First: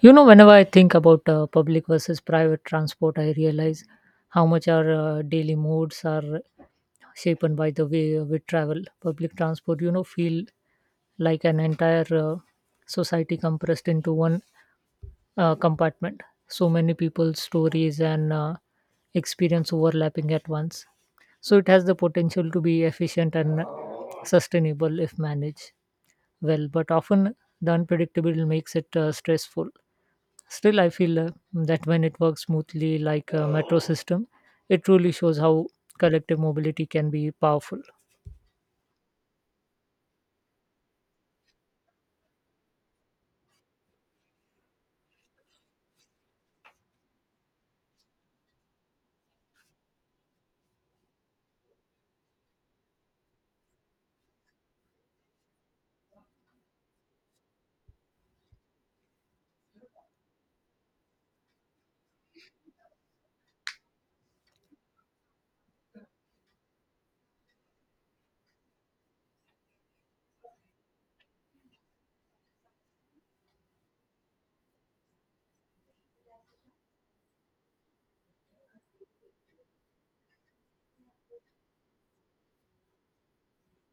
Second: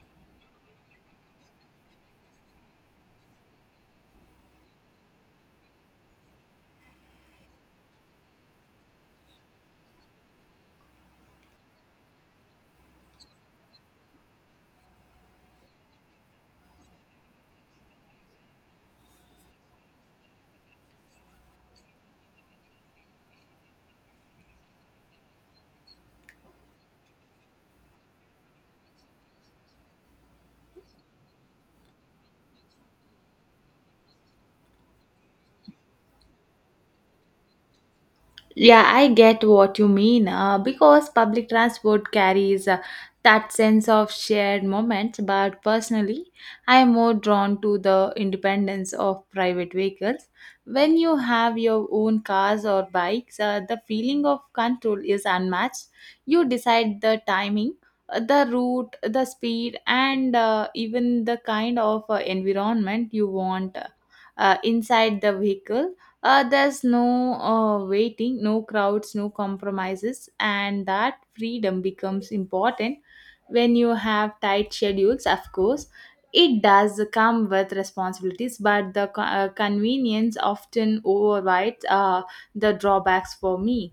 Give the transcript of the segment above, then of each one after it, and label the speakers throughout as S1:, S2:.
S1: Whenever I think about public versus private transport, I realize how much our daily moods are shaped by the way we travel. Public transport, feel like an entire society compressed into one compartment. So many people's stories and experience overlapping at once. So it has the potential to be efficient and sustainable if managed well, but often the unpredictable makes it stressful. Still, I feel that when it works smoothly, like a metro system, it truly shows how collective mobility can be powerful.
S2: Yeah, I get what you mean. Because public transport carries that sense of shared moments, but personally, I am more drawn to the independence of private vehicles. When you have your own cars or bikes, the feeling of control is unmatched. You decide the timing, the route, the speed, and even the kind of environment you want inside the vehicle. There's no waiting, no crowds, no compromises, and that freedom becomes important when you have tight schedules, of course. It does come with responsibilities, but the convenience often overrides the drawbacks for me.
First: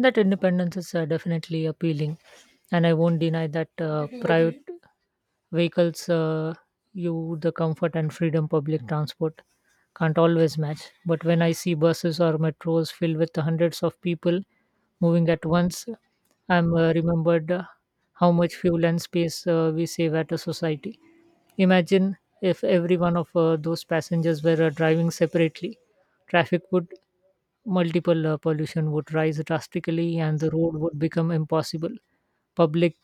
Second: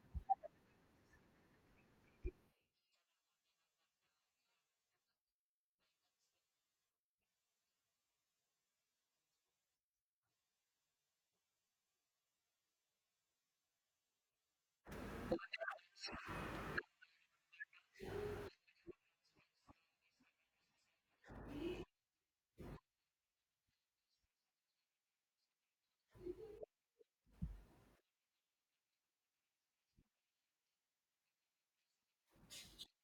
S1: That independence is definitely appealing, and I won't deny that private vehicles you the comfort and freedom public transport can't always match. But when I see buses or metros filled with hundreds of people moving at once, I'm remembered how much fuel and space we save at a society. Imagine if every one of those passengers were driving separately. Traffic would multiple, pollution would rise drastically, and the road would become impossible. Public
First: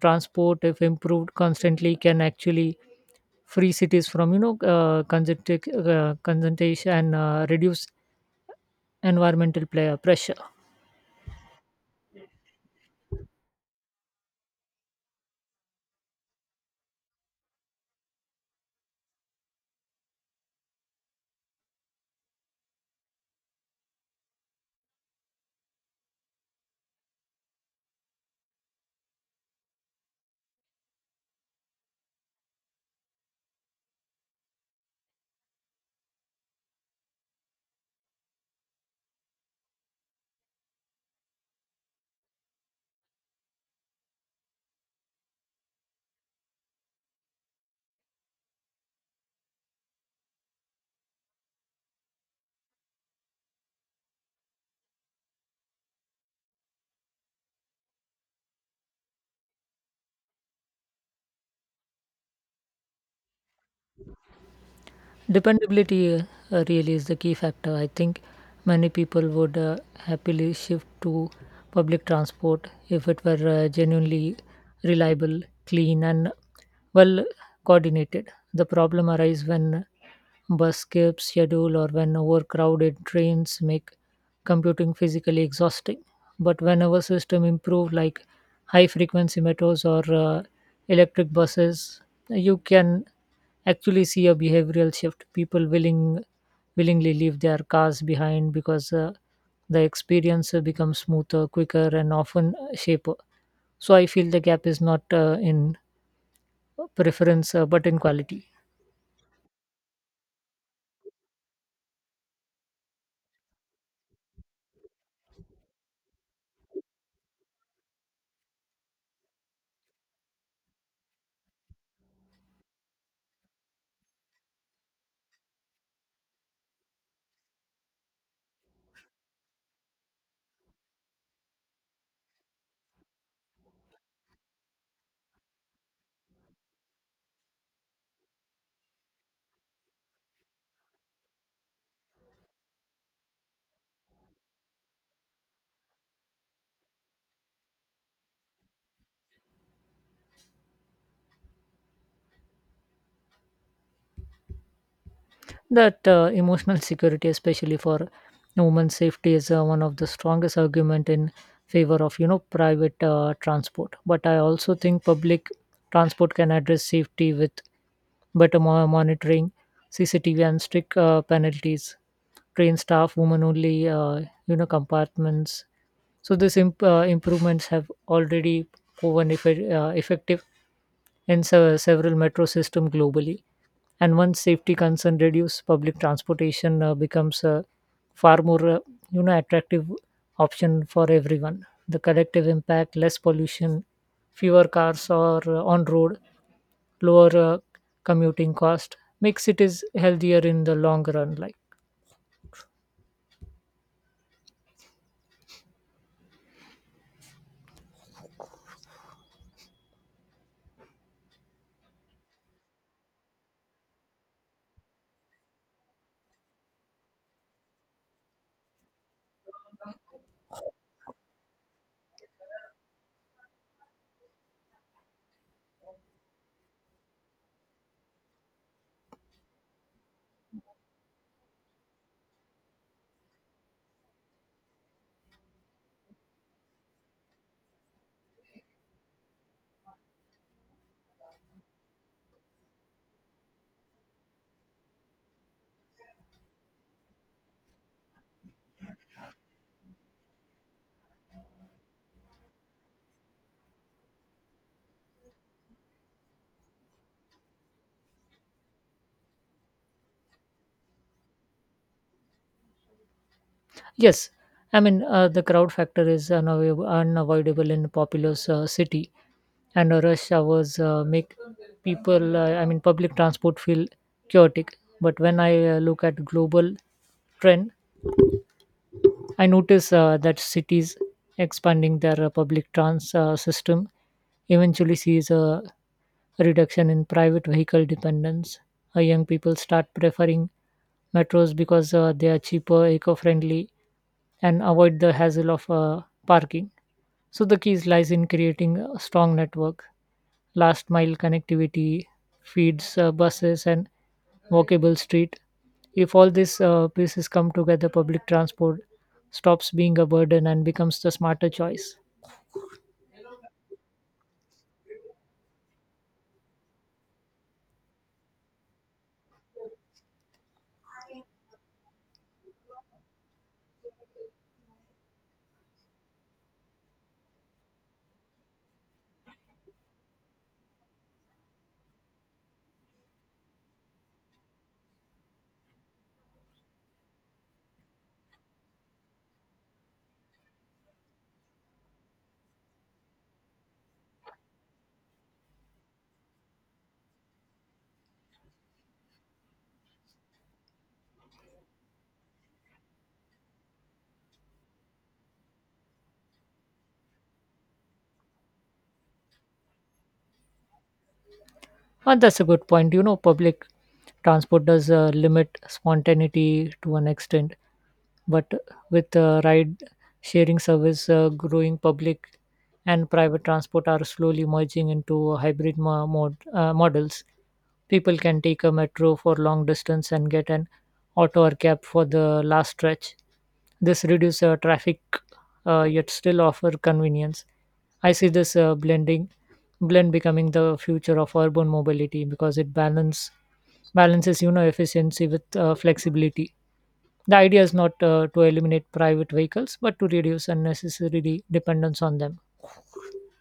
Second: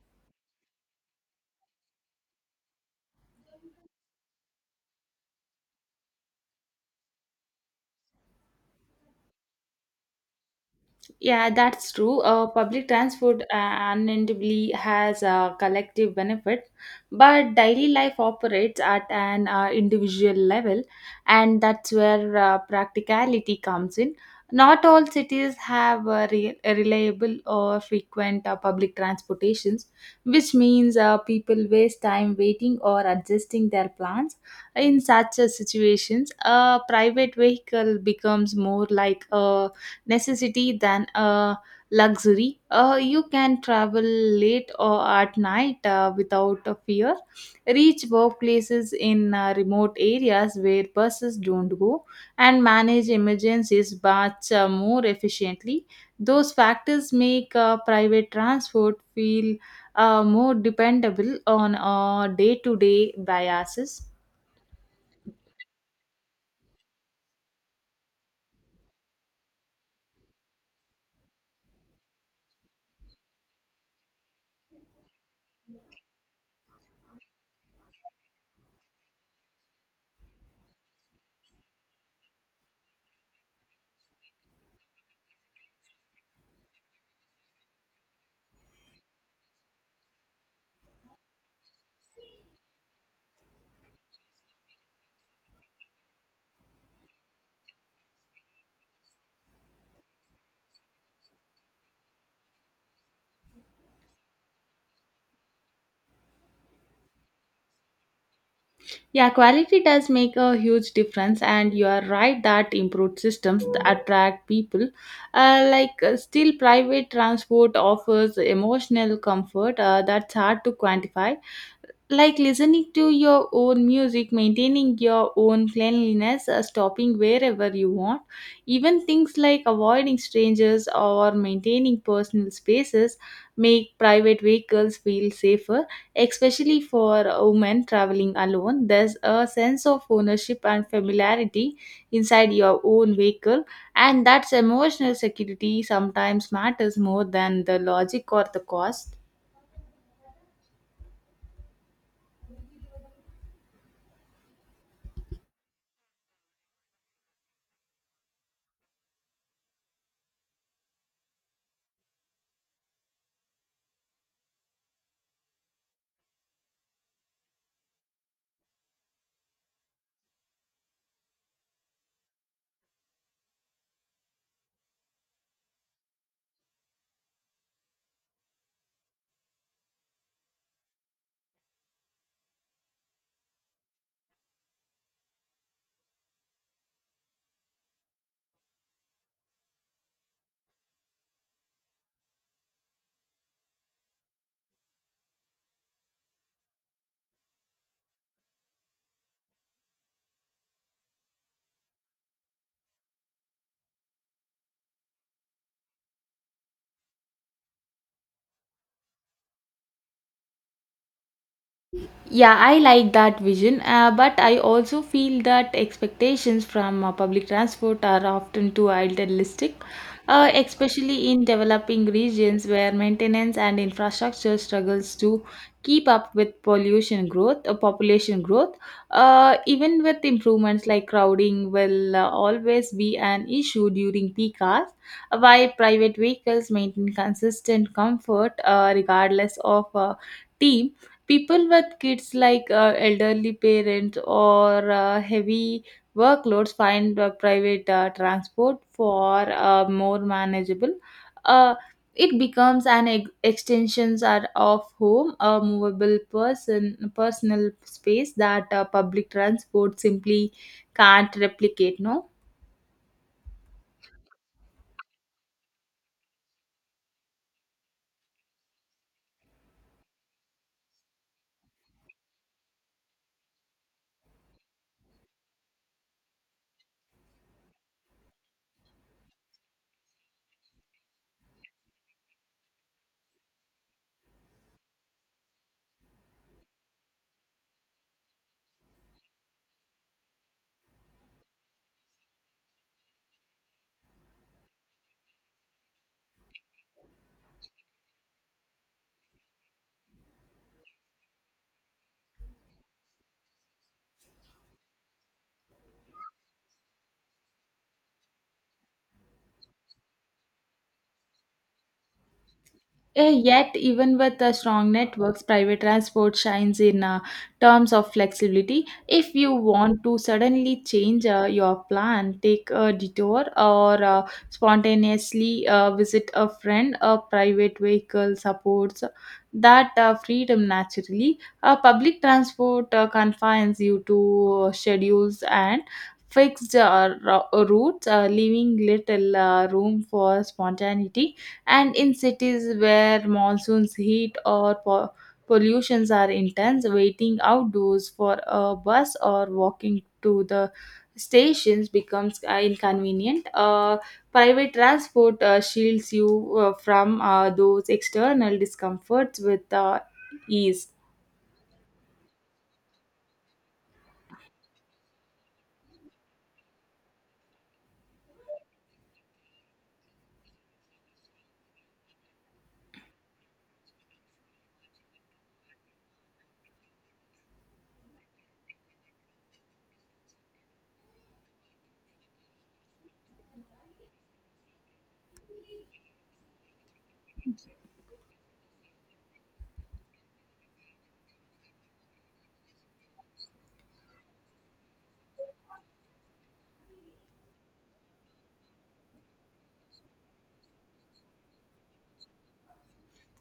S1: transport, if improved constantly, can actually free cities from congestion, congestion and reduce environmental player pressure.
S2: Yeah, that's true. Public transport unendably has a collective benefit, but daily life operates at an individual level, and that's where practicality comes in. Not all cities have a reliable or frequent public transportations, which means people waste time waiting or adjusting their plans. In such situations, a private vehicle becomes more like a necessity than a luxury. You can travel late or at night without a fear, reach workplaces in remote areas where buses don't go, and manage emergencies much more efficiently. Those factors make private transport feel more dependable on a day to day biases.
S1: Dependability really is the key factor. I think many people would happily shift to public transport if it were genuinely reliable, clean, and well coordinated. The problem arises when bus skips schedule or when overcrowded trains make computing physically exhausting. But whenever system improve, like high frequency metros or electric buses, you can actually see a behavioral shift. People willingly leave their cars behind because the experience becomes smoother quicker and often shaper. So I feel the gap is not in preference but in quality.
S2: Yeah, quality does make a huge difference, and you are right that improved systems attract people. Still, private transport offers emotional comfort that's hard to quantify like listening to your own music, maintaining your own cleanliness, stopping wherever you want. Even things like avoiding strangers or maintaining personal spaces make private vehicles feel safer, especially for women traveling alone. There's a sense of ownership and familiarity inside your own vehicle, and that's emotional security sometimes matters more than the logic or the cost.
S1: That emotional security, especially for women's safety, is one of the strongest argument in favor of private transport. But I also think public transport can address safety with better monitoring, CCTV, and strict penalties, train staff, women only compartments. So these improvements have already proven effective in several metro systems globally. And once safety concern reduce, public transportation becomes a far more attractive option for everyone. The collective impact, less pollution, fewer cars or on road, lower commuting cost makes it is healthier in the long run. Like.
S2: Yeah, I like that vision, but I also feel that expectations from public transport are often too idealistic, especially in developing regions where maintenance and infrastructure struggles to keep up with pollution growth, population growth. Even with improvements like crowding will always be an issue during peak hours, while private vehicles maintain consistent comfort regardless of team people with kids like elderly parents or heavy workloads find private transport for more manageable uh, it becomes an extensions are of home a movable person personal space that public transport simply can't replicate no.
S1: Yes, I mean the crowd factor is unavoidable in populous city, and rush hours make people. I mean, public transport feel chaotic. But when I look at global trend, I notice that cities expanding their public trans system eventually sees a reduction in private vehicle dependence. Young people start preferring metros because they are cheaper, eco-friendly, and avoid the hassle of parking. So the key lies in creating a strong network last mile connectivity, feeds, buses, and walkable street. If all these pieces come together, public transport stops being a burden and becomes the smarter choice.
S2: Eh, yet, even with strong networks, private transport shines in terms of flexibility. If you want to suddenly change your plan, take a detour, or spontaneously visit a friend, a private vehicle supports that freedom naturally. Public transport confines you to schedules and fixed routes, leaving little room for spontaneity, and in cities where monsoons heat or pollutions are intense, waiting outdoors for a bus or walking to the stations becomes inconvenient. Private transport shields you from those external discomforts with ease.
S1: And that's a good point. Public transport does limit spontaneity to an extent. But with ride sharing service growing, public and private transport are slowly merging into hybrid models. People can take a metro for long distance and get an auto or cab for the last stretch. This reduces traffic yet still offer convenience. I see this blend becoming the future of urban mobility because it balances efficiency with flexibility. The idea is not to eliminate private vehicles, but to reduce unnecessary dependence on them.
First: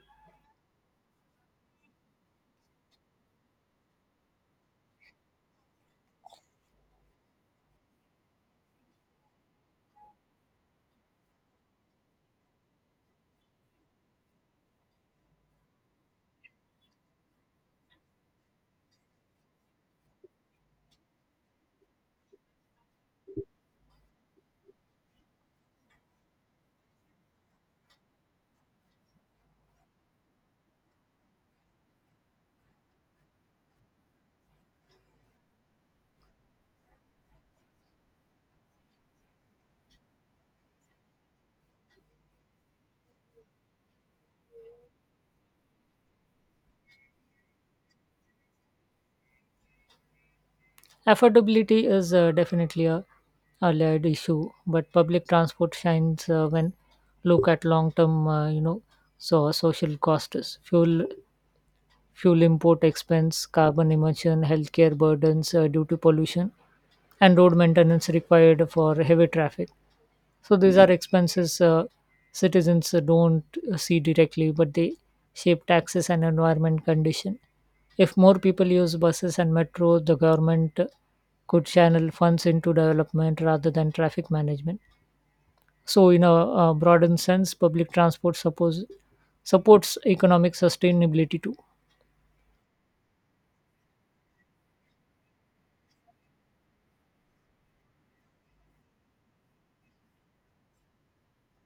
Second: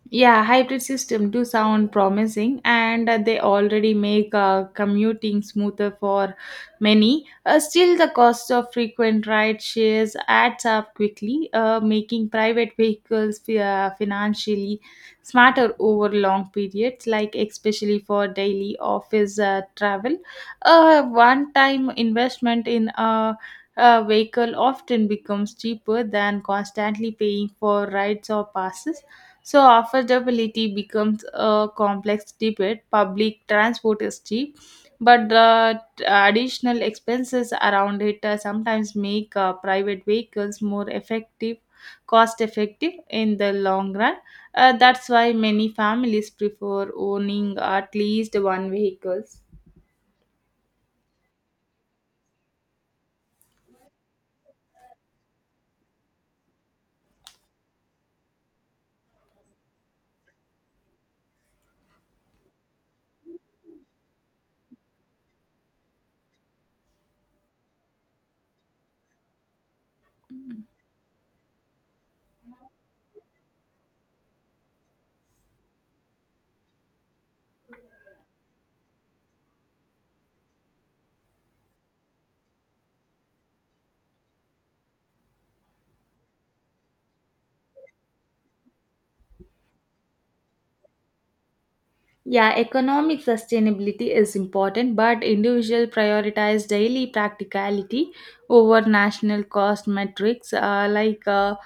S2: Yeah, hybrid system do sound promising, and they already make commuting smoother for many. Still, the cost of frequent ride shares adds up quickly, making private vehicles financially smarter over long periods, like especially for daily office travel. A one-time investment in a vehicle often becomes cheaper than constantly paying for rides or passes, so affordability becomes a complex debate. Public transport is cheap, but the additional expenses around it sometimes make private vehicles more effective, cost effective in the long run. That's why many families prefer owning at least one vehicle.
S1: Affordability is definitely a layered issue, but public transport shines when look at long-term, so social costs, fuel import expense, carbon emission, healthcare burdens due to pollution, and road maintenance required for heavy traffic. So these are expenses citizens don't see directly, but they shape taxes and environment condition. If more people use buses and metro, the government could channel funds into development rather than traffic management. So, in a broadened sense, public transport supports economic sustainability too.
S2: Yeah, economic sustainability is important, but individual prioritize daily practicality over national cost metrics.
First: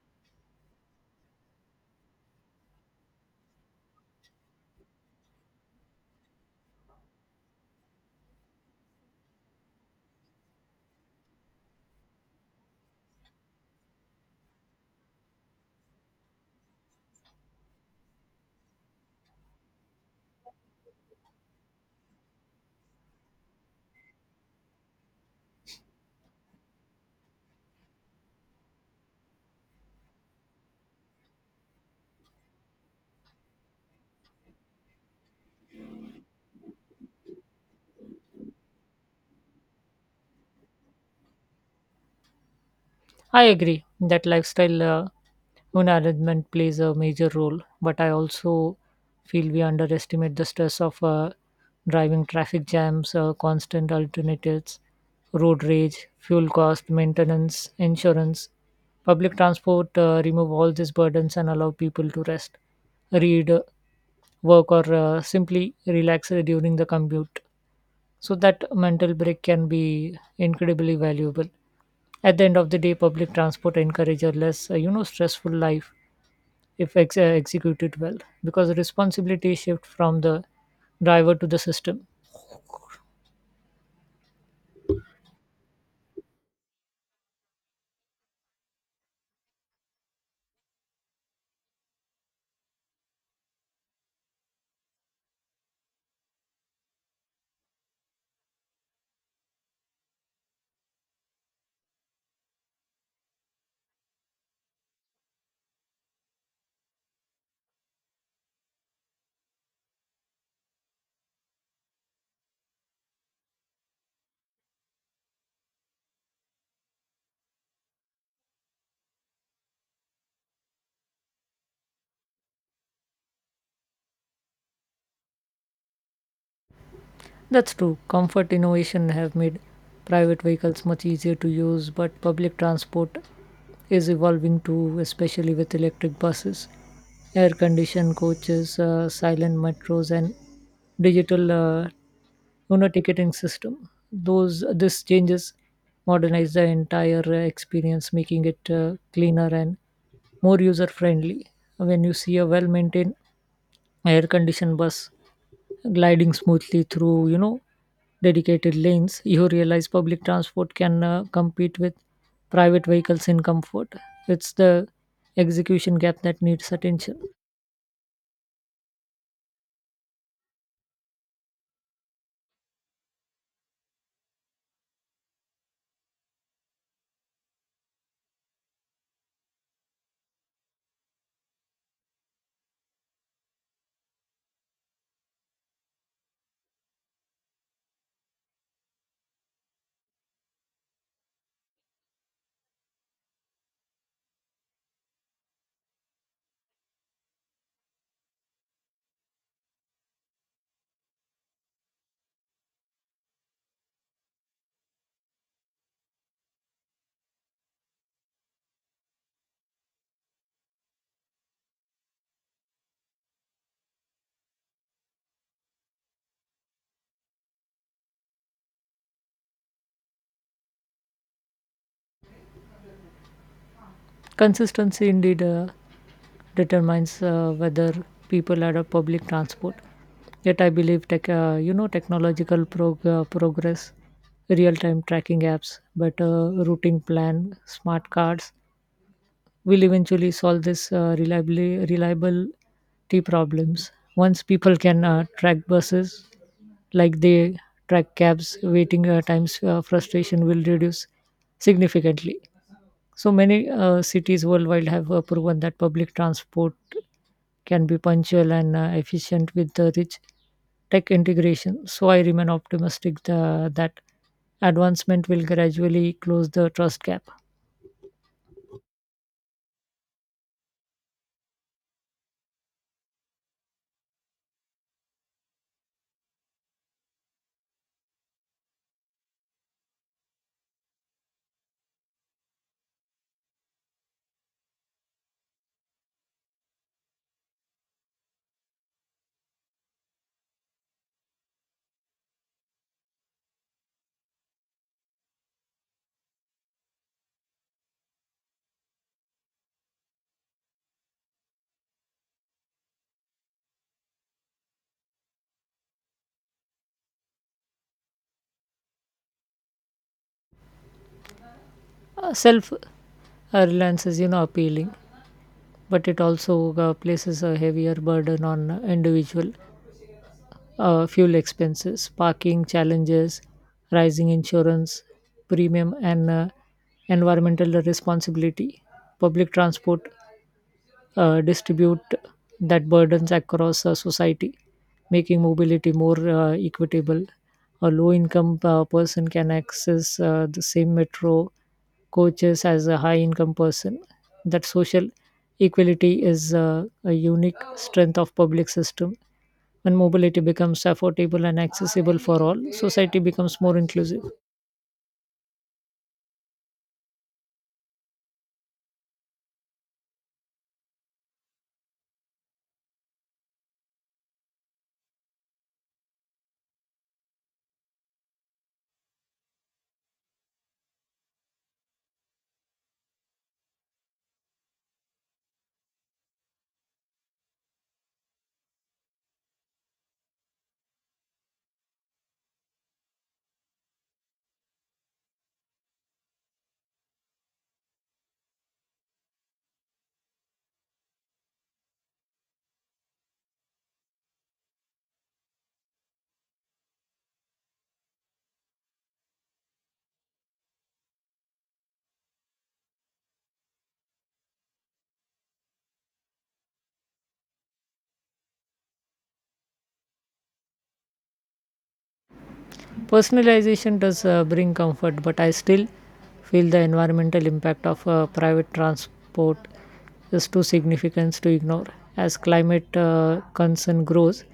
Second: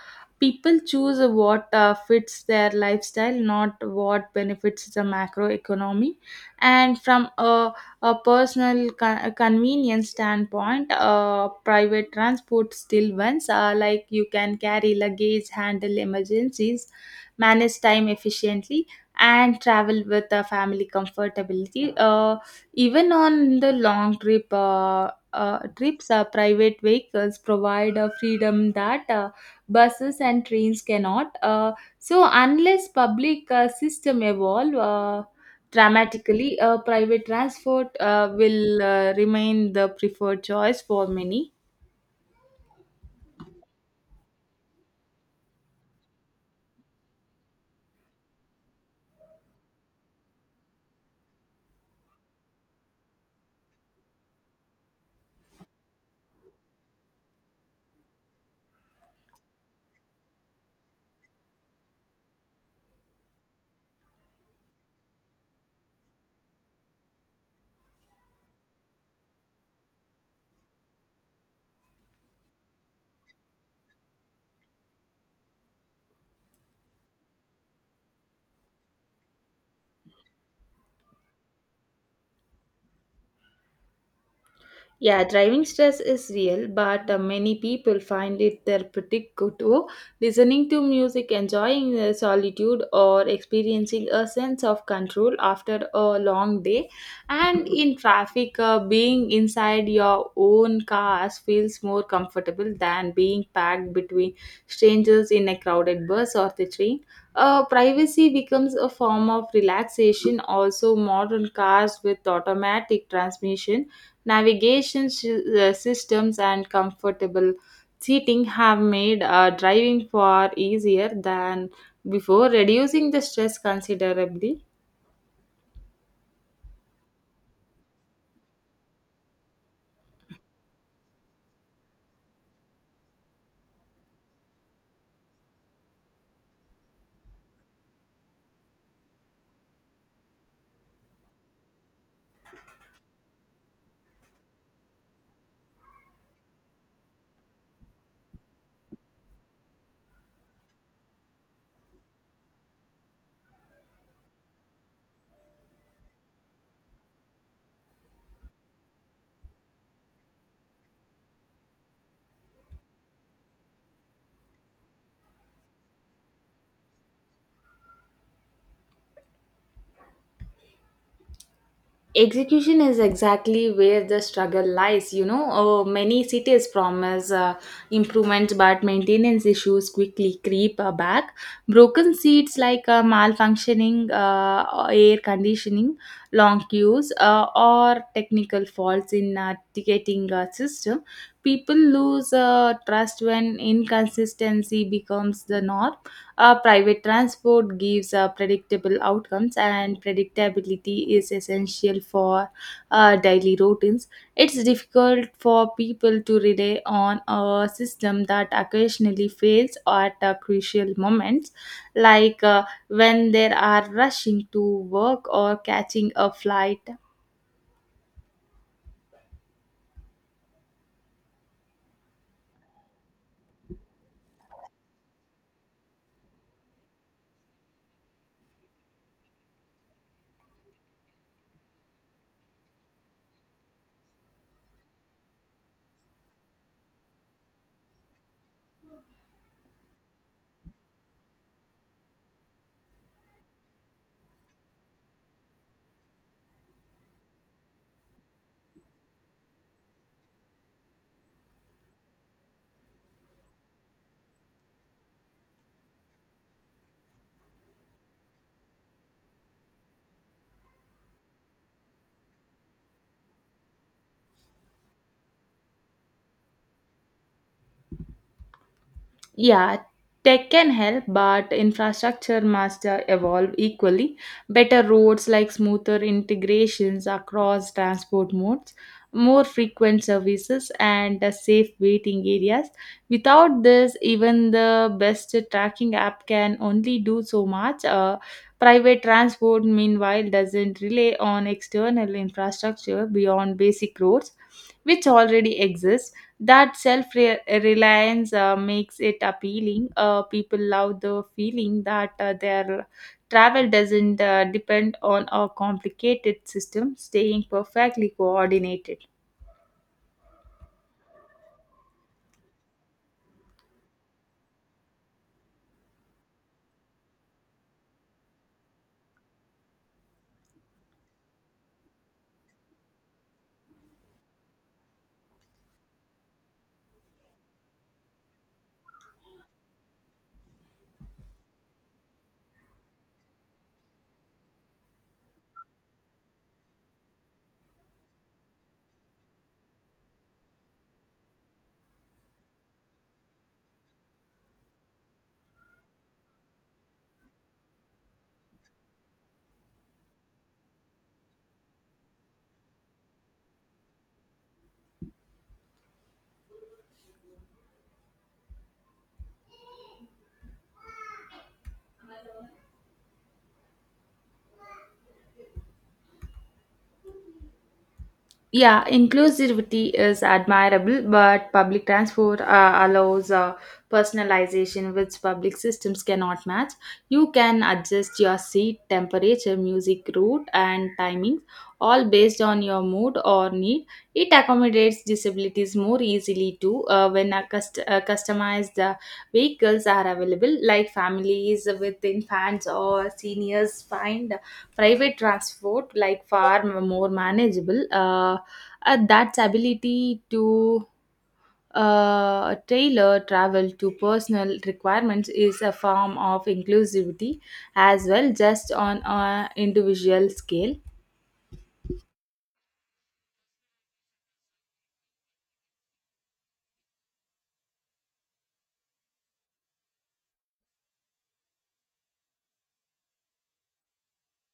S2: People choose what fits their lifestyle, not what benefits the macro economy. And from a personal convenience standpoint, private transport still wins. Like, you can carry luggage, handle emergencies, manage time efficiently and travel with the family comfortability. Even on the long trips, private vehicles provide a freedom that buses and trains cannot. So unless public system evolve dramatically, private transport will remain the preferred choice for many.
S1: I agree that lifestyle management plays a major role, but I also feel we underestimate the stress of driving traffic jams, constant alternatives, road rage, fuel cost, maintenance, insurance. Public transport remove all these burdens and allow people to rest, read, work, or simply relax during the commute, so that mental break can be incredibly valuable. At the end of the day, public transport encourages a less stressful life if executed well, because the responsibility shift from the driver to the system.
S2: Yeah, driving stress is real, but many people find it therapeutic to listening to music, enjoying the solitude, or experiencing a sense of control after a long day. And in traffic, being inside your own cars feels more comfortable than being packed between strangers in a crowded bus or the train. Privacy becomes a form of relaxation. Also, modern cars with automatic transmission navigation systems and comfortable seating have made driving far easier than before, reducing the stress considerably.
S1: That's true. Comfort innovation have made private vehicles much easier to use, but public transport is evolving too, especially with electric buses, air-conditioned coaches, silent metros, and digital, ticketing system. Those this changes modernize the entire experience, making it cleaner and more user-friendly. When you see a well-maintained air-conditioned bus gliding smoothly through dedicated lanes, you realize public transport can compete with private vehicles in comfort. It's the execution gap that needs attention.
S2: Execution is exactly where the struggle lies, you know, many cities promise improvements, but maintenance issues quickly creep back, broken seats, like malfunctioning air conditioning, long queues, or technical faults in ticketing system. People lose trust when inconsistency becomes the norm. Private transport gives predictable outcomes, and predictability is essential for daily routines. It's difficult for people to rely on a system that occasionally fails at crucial moments, like when they are rushing to work or catching a flight.
S1: Consistency indeed determines whether people adopt public transport. Yet I believe technological progress, real time tracking apps, better routing plan, smart cards, will eventually solve this reliably reliability problems. Once people can track buses like they track cabs, waiting times frustration will reduce significantly. So many cities worldwide have proven that public transport can be punctual and efficient with the rich tech integration. So I remain optimistic that advancement will gradually close the trust gap.
S2: Yeah, tech can help, but infrastructure must evolve equally. Better roads, like smoother integrations across transport modes, more frequent services, and safe waiting areas. Without this, even the best tracking app can only do so much. Private transport, meanwhile, doesn't rely on external infrastructure beyond basic roads, which already exist. That self reliance makes it appealing. People love the feeling that their travel doesn't depend on a complicated system, staying perfectly coordinated.
S1: Self reliance is, appealing, but it also places a heavier burden on individual fuel expenses, parking challenges, rising insurance premium, and environmental responsibility. Public transport distribute that burdens across society, making mobility more equitable. A low income person can access the same metro coaches as a high income person. That social equality is a unique strength of public system. When mobility becomes affordable and accessible for all, society becomes more inclusive.
S2: Yeah, inclusivity is admirable, but public transport allows personalization which public systems cannot match. You can adjust your seat temperature, music route, and timing, all based on your mood or need. It accommodates disabilities more easily too when a customized vehicles are available, like families with infants or seniors find private transport like far more manageable. At that ability to tailor travel to personal requirements is a form of inclusivity as well, just on an individual scale.
S1: Personalization does bring comfort, but I still feel the environmental impact of private transport is too significant to ignore. As climate concern grows,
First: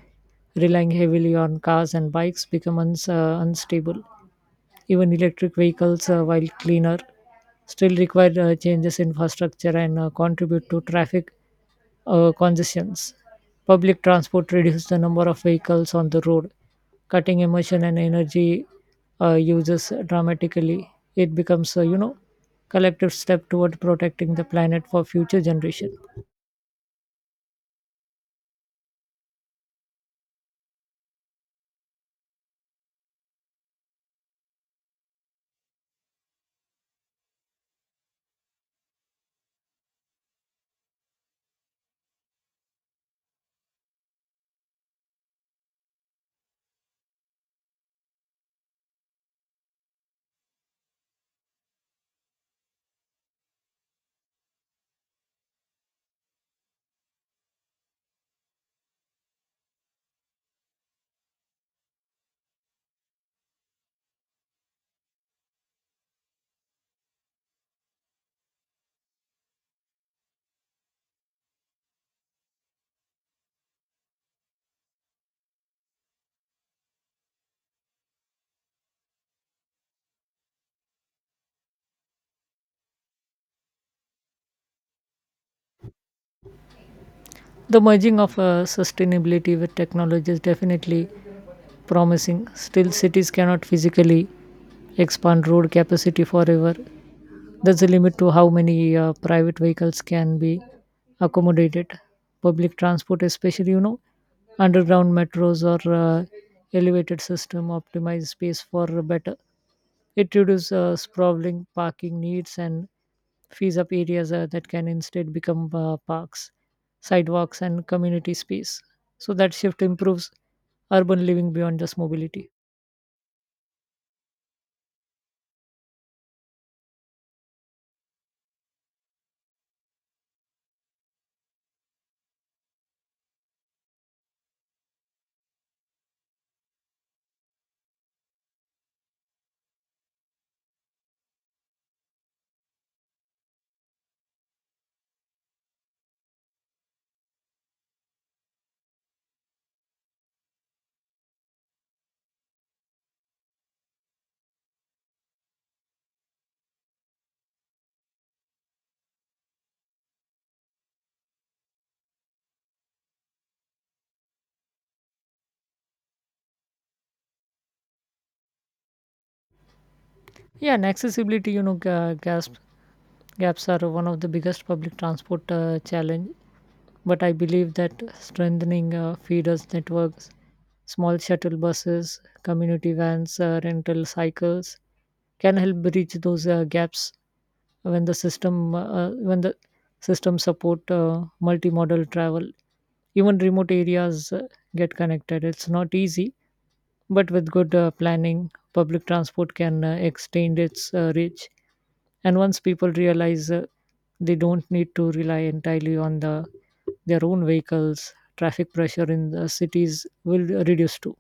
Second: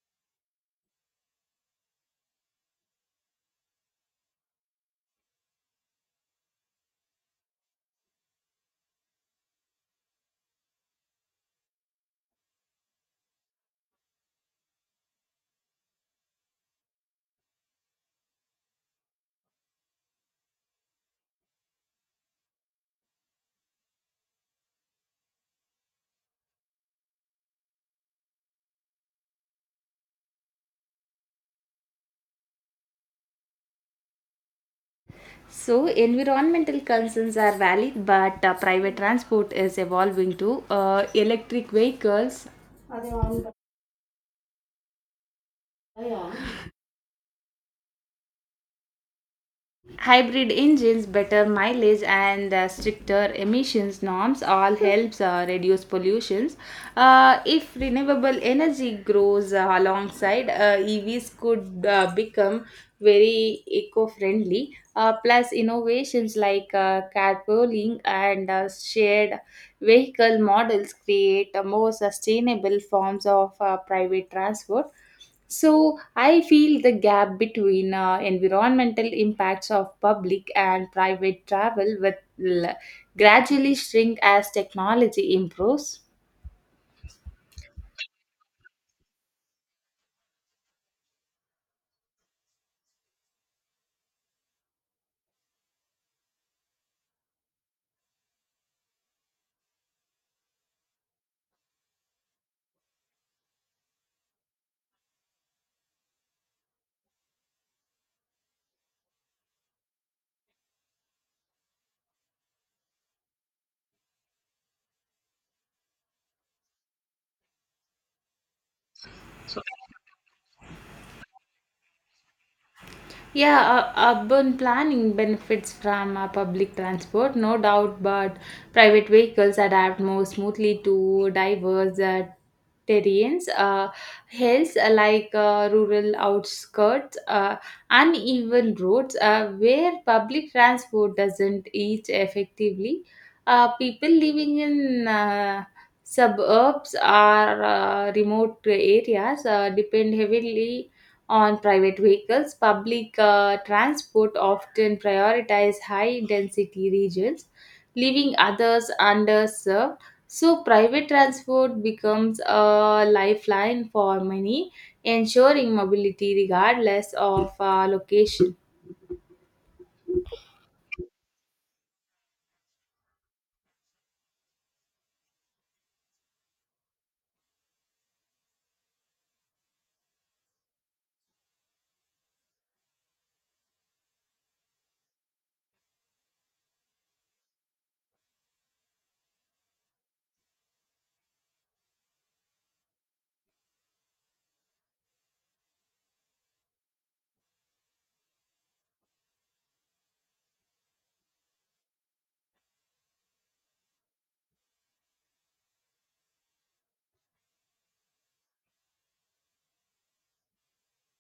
S1: relying heavily on cars and bikes becomes unstable. Even electric vehicles, while cleaner, still require changes in infrastructure and contribute to traffic congestions. Public transport reduces the number of vehicles on the road, cutting emission and energy uses dramatically. It becomes a collective step toward protecting the planet for future generation.
S2: So environmental concerns are valid, but private transport is evolving to electric vehicles, hybrid engines, better mileage, and stricter emissions norms all helps reduce pollutions. If renewable energy grows alongside evs, could become very eco-friendly. Plus innovations like carpooling and shared vehicle models create more sustainable forms of private transport. So I feel the gap between environmental impacts of public and private travel will gradually shrink as technology improves.
S1: The merging of sustainability with technology is definitely promising. Still, cities cannot physically expand road capacity forever. There's a limit to how many private vehicles can be accommodated. Public transport, especially, underground metros or elevated system optimize space for better. It reduces sprawling parking needs and frees up areas that can instead become parks, sidewalks, and community space. So that shift improves urban living beyond just mobility.
S2: Yeah, urban planning benefits from public transport, no doubt, but private vehicles adapt more smoothly to diverse terrains, hills like rural outskirts, uneven roads, where public transport doesn't reach effectively. People living in suburbs or remote areas depend heavily on private vehicles. Public transport often prioritize high density regions, leaving others underserved. So, private transport becomes a lifeline for many, ensuring mobility regardless of location.
S1: Yeah, and accessibility, gaps are one of the biggest public transport challenge. But I believe that strengthening feeders networks, small shuttle buses, community vans, rental cycles can help bridge those gaps when the system support multimodal travel. Even remote areas get connected. It's not easy, but with good planning, public transport can extend its reach, and once people realize they don't need to rely entirely on their own vehicles, traffic pressure in the cities will reduce too.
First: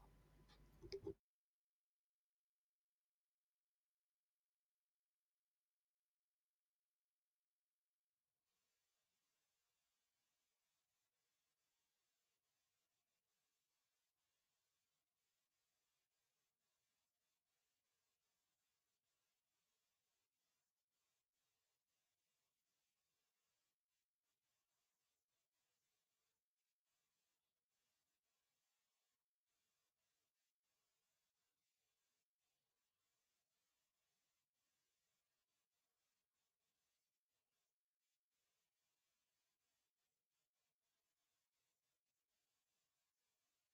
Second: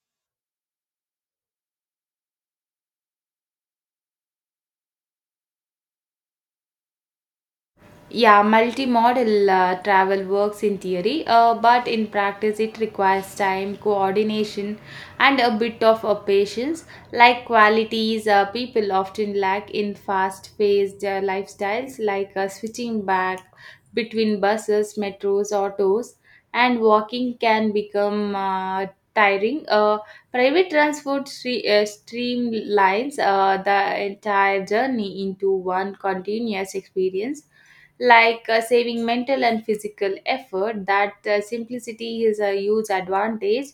S2: Yeah, multimodal travel works in theory, but in practice it requires time, coordination, and a bit of patience, like qualities people often lack in fast paced lifestyles, like switching back between buses, metros, autos, and walking can become tiring. Private transport streamlines the entire journey into one continuous experience, like saving mental and physical effort. That simplicity is a huge advantage,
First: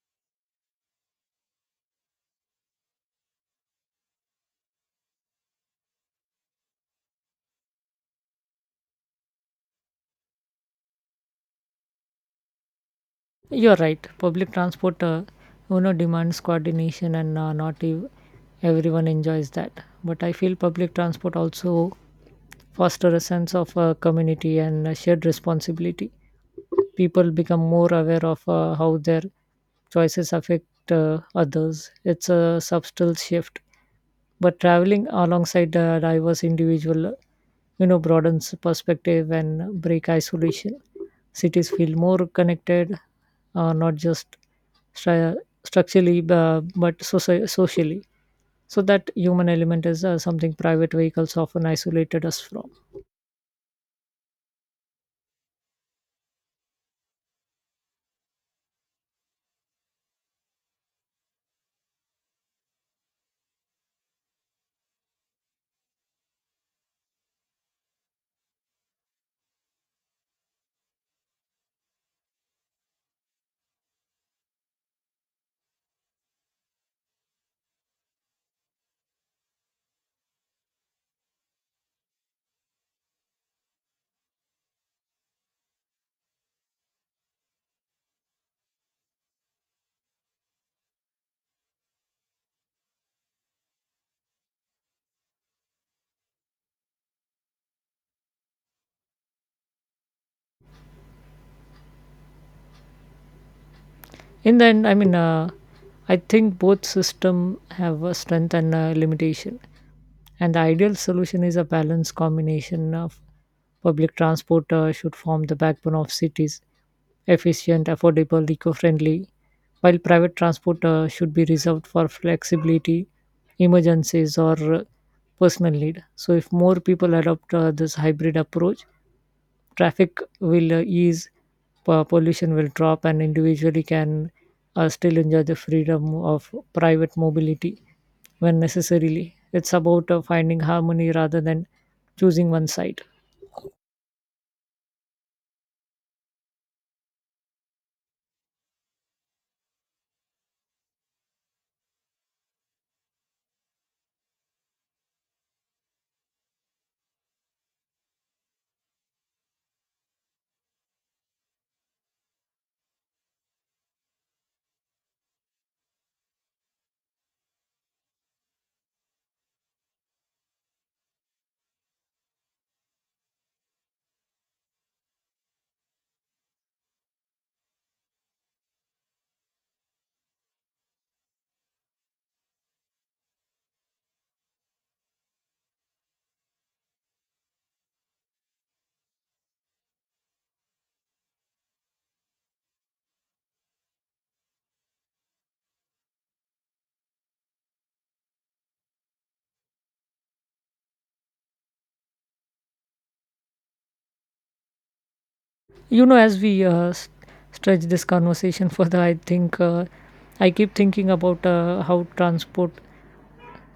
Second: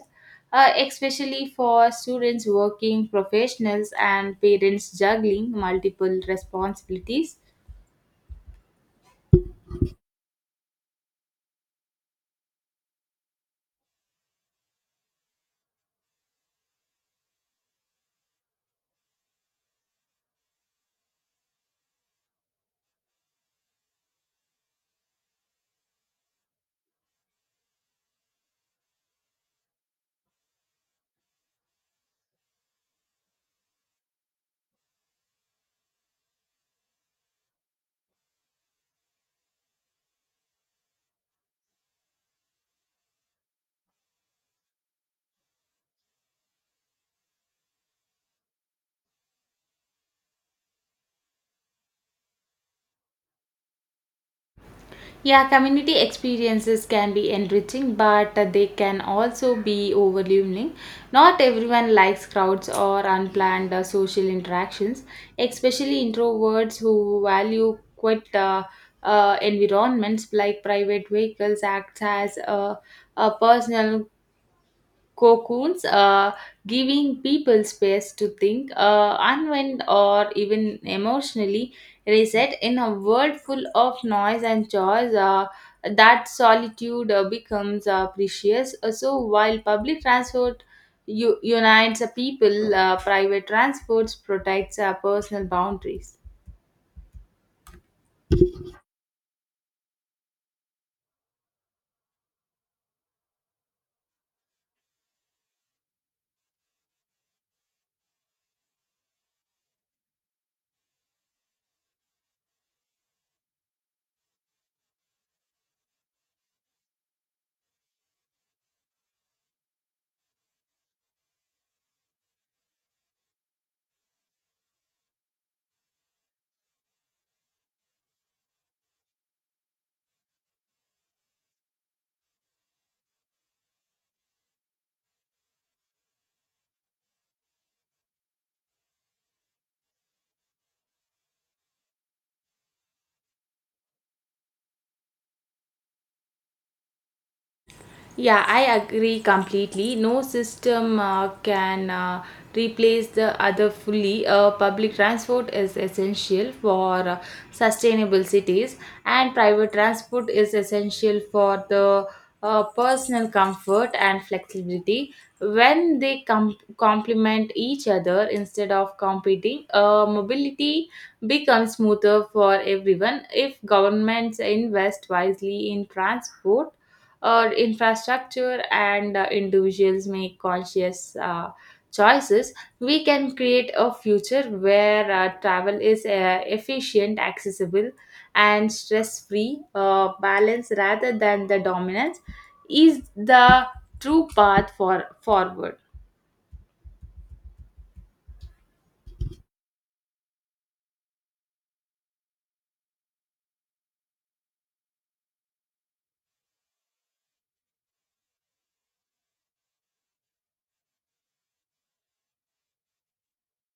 S2: especially for students, working professionals, and parents juggling multiple responsibilities.
S1: You're right, public transport demands coordination, and not everyone enjoys that. But I feel public transport also foster a sense of community and shared responsibility. People become more aware of how their choices affect others. It's a subtle shift, but traveling alongside diverse individual, broadens perspective and break isolation. Cities feel more connected, not just stru- structurally but socially. So that human element is something private vehicles often isolated us from.
S2: Yeah, community experiences can be enriching, but they can also be overwhelming. Not everyone likes crowds or unplanned social interactions, especially introverts who value quiet environments, like private vehicles acts as a personal cocoons, giving people space to think, unwind, or even emotionally reset in a world full of noise and chores. That solitude becomes precious. So while public transport unites people, private transports protects personal boundaries.
S1: In the end, I mean I think both system have a strength and a limitation. And the ideal solution is a balanced combination of public transport should form the backbone of cities, efficient, affordable, eco-friendly, while private transport should be reserved for flexibility, emergencies, or personal need. So, if more people adopt this hybrid approach, traffic will ease, pollution will drop, and individually can still enjoy the freedom of private mobility when necessarily. It's about finding harmony rather than choosing one side.
S2: Yeah, I agree completely. No system can replace the other fully. Public transport is essential for sustainable cities, and private transport is essential for the personal comfort and flexibility. When they complement each other instead of competing, mobility becomes smoother for everyone. If governments invest wisely in transport, or infrastructure, and individuals make conscious choices, we can create a future where travel is efficient, accessible, and stress free. Balance rather than the dominance is the true path for forward.
S1: As we stretch this conversation further, I think I keep thinking about how transport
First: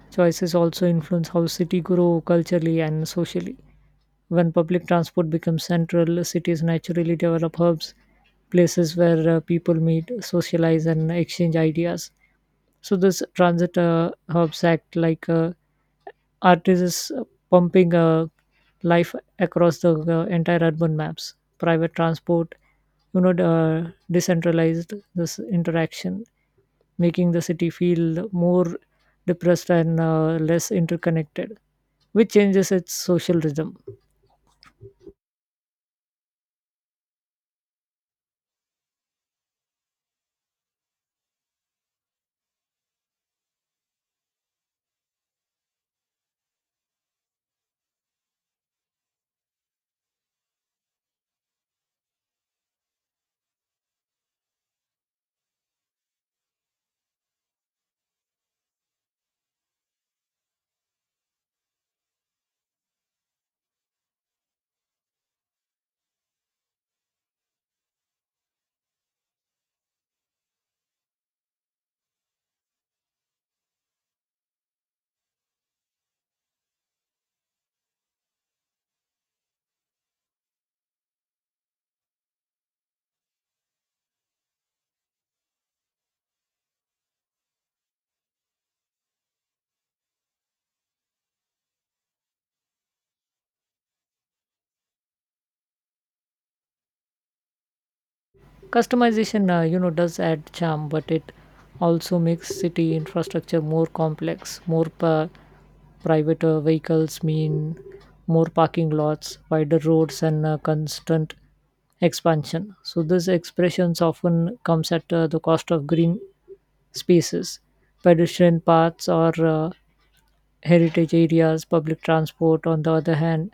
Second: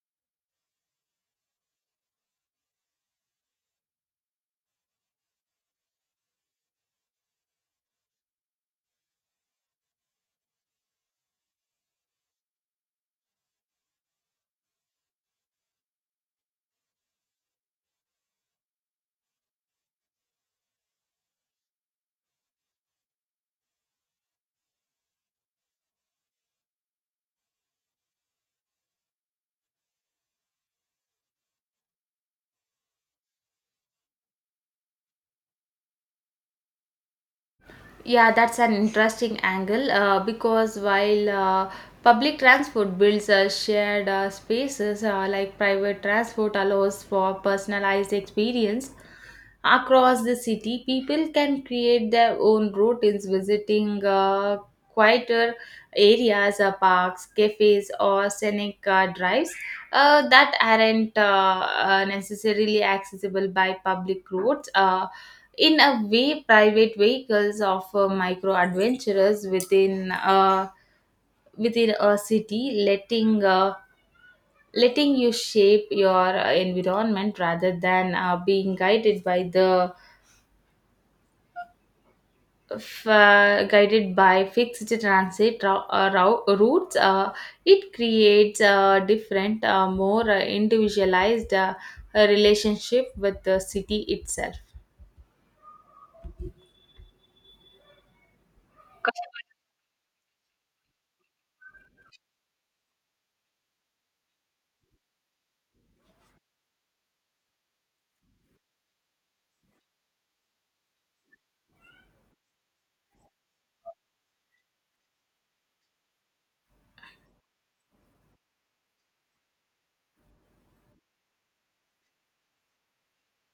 S1: choices also influence how city grow culturally and socially. When public transport becomes central, cities naturally develop hubs, places where people meet, socialize, and exchange ideas. So, this transit hubs act like artists pumping life across the entire urban maps. Private transport, decentralized this interaction, making the city feel more depressed and less interconnected, which changes its social rhythm.
S2: Yeah, that's an interesting angle because while public transport builds shared spaces, like private transport allows for personalized experience, across the city, people can create their own routines visiting quieter areas, parks, cafes, or scenic drives that aren't necessarily accessible by public roads. In a way, private vehicles offer micro adventures within a city, letting you shape your environment rather than being guided by guided by fixed transit routes, it creates a different, more individualized relationship with the city itself.
S1: Customization, does add charm, but it also makes city infrastructure more complex. More private vehicles mean more parking lots, wider roads, and constant expansion. So these expressions often comes at the cost of green spaces, pedestrian paths, or heritage areas. Public transport, on the other hand,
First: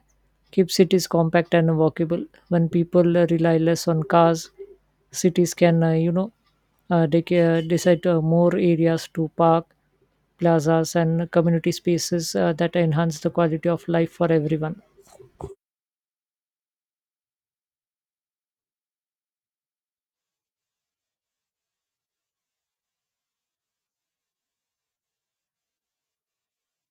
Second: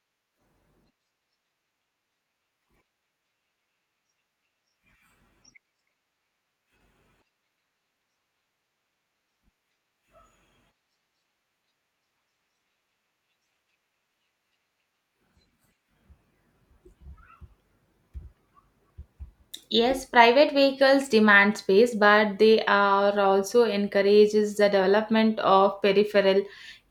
S1: keep cities compact and walkable. When people rely less on cars, cities can, you know, they can decide more areas to park, plazas, and community spaces that enhance the quality of life for everyone.
S2: Yes, private vehicles demand space, but they are also encourages the development of peripheral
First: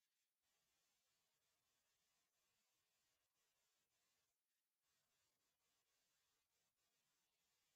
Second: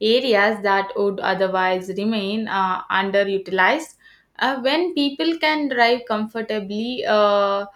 S2: areas that would otherwise remain underutilized. When people can drive comfortably,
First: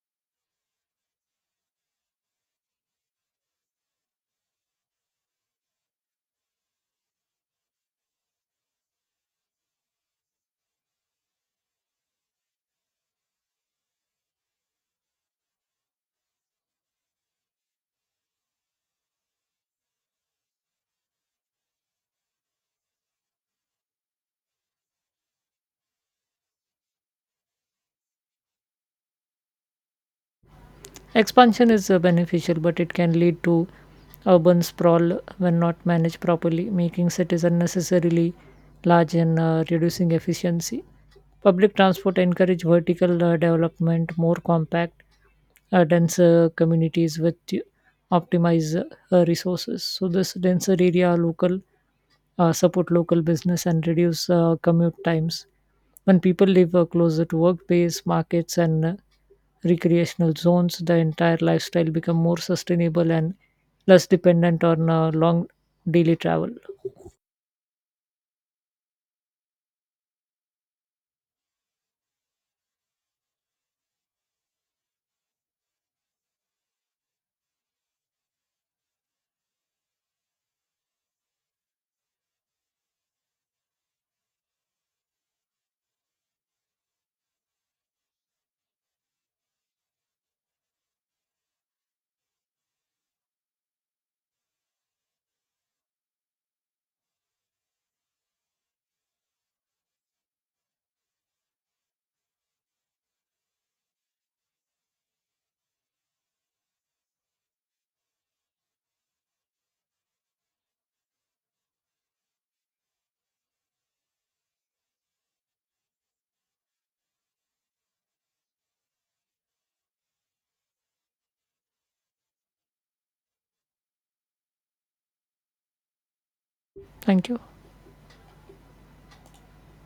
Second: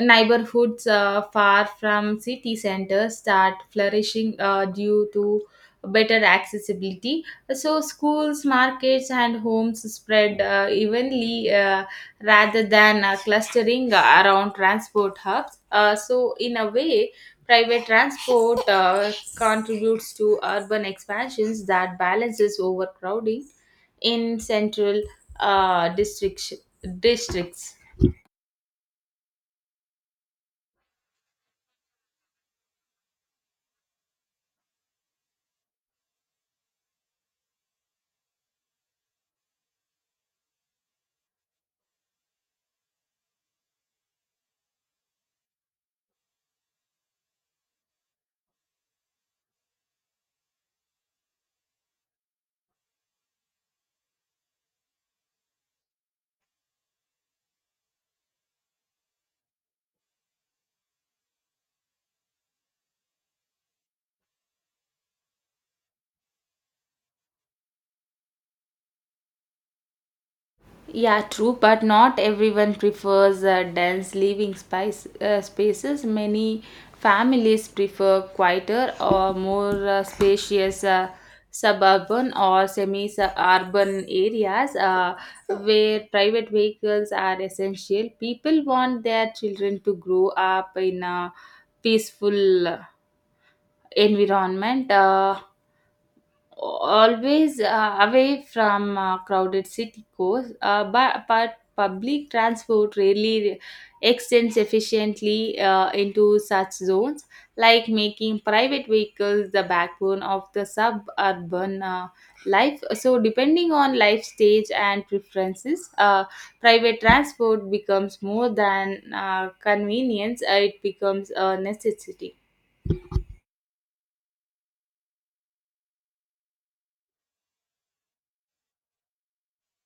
S2: neighborhoods far from city centers start flourishing due to better accessibility. So, schools, markets, and homes spread evenly rather than clustering around transport hubs. So, in a way, private transport contributes to urban expansions that balances overcrowding in central uh, districts. districts.
S1: Expansion is beneficial, but it can lead to urban sprawl when not managed properly, making cities unnecessarily large and reducing efficiency. Public transport encourage vertical development, more compact, denser communities with optimize resources. So this denser area, local support local business, and reduce commute times. When people live closer to workplace, markets, and recreational zones, the entire lifestyle become more sustainable and less dependent on long daily travel.
S2: Yeah, true, but not everyone prefers dense living spice, spaces. Many families prefer quieter or more spacious suburban or semi urban areas where private vehicles are essential. People want their children to grow up in a peaceful environment. Always away from crowded city cores, but public transport rarely extends efficiently into such zones, like making private vehicles the backbone of the suburban life. So, depending on life stage and preferences, private transport becomes more than convenience, it becomes a necessity.
S1: Thank you.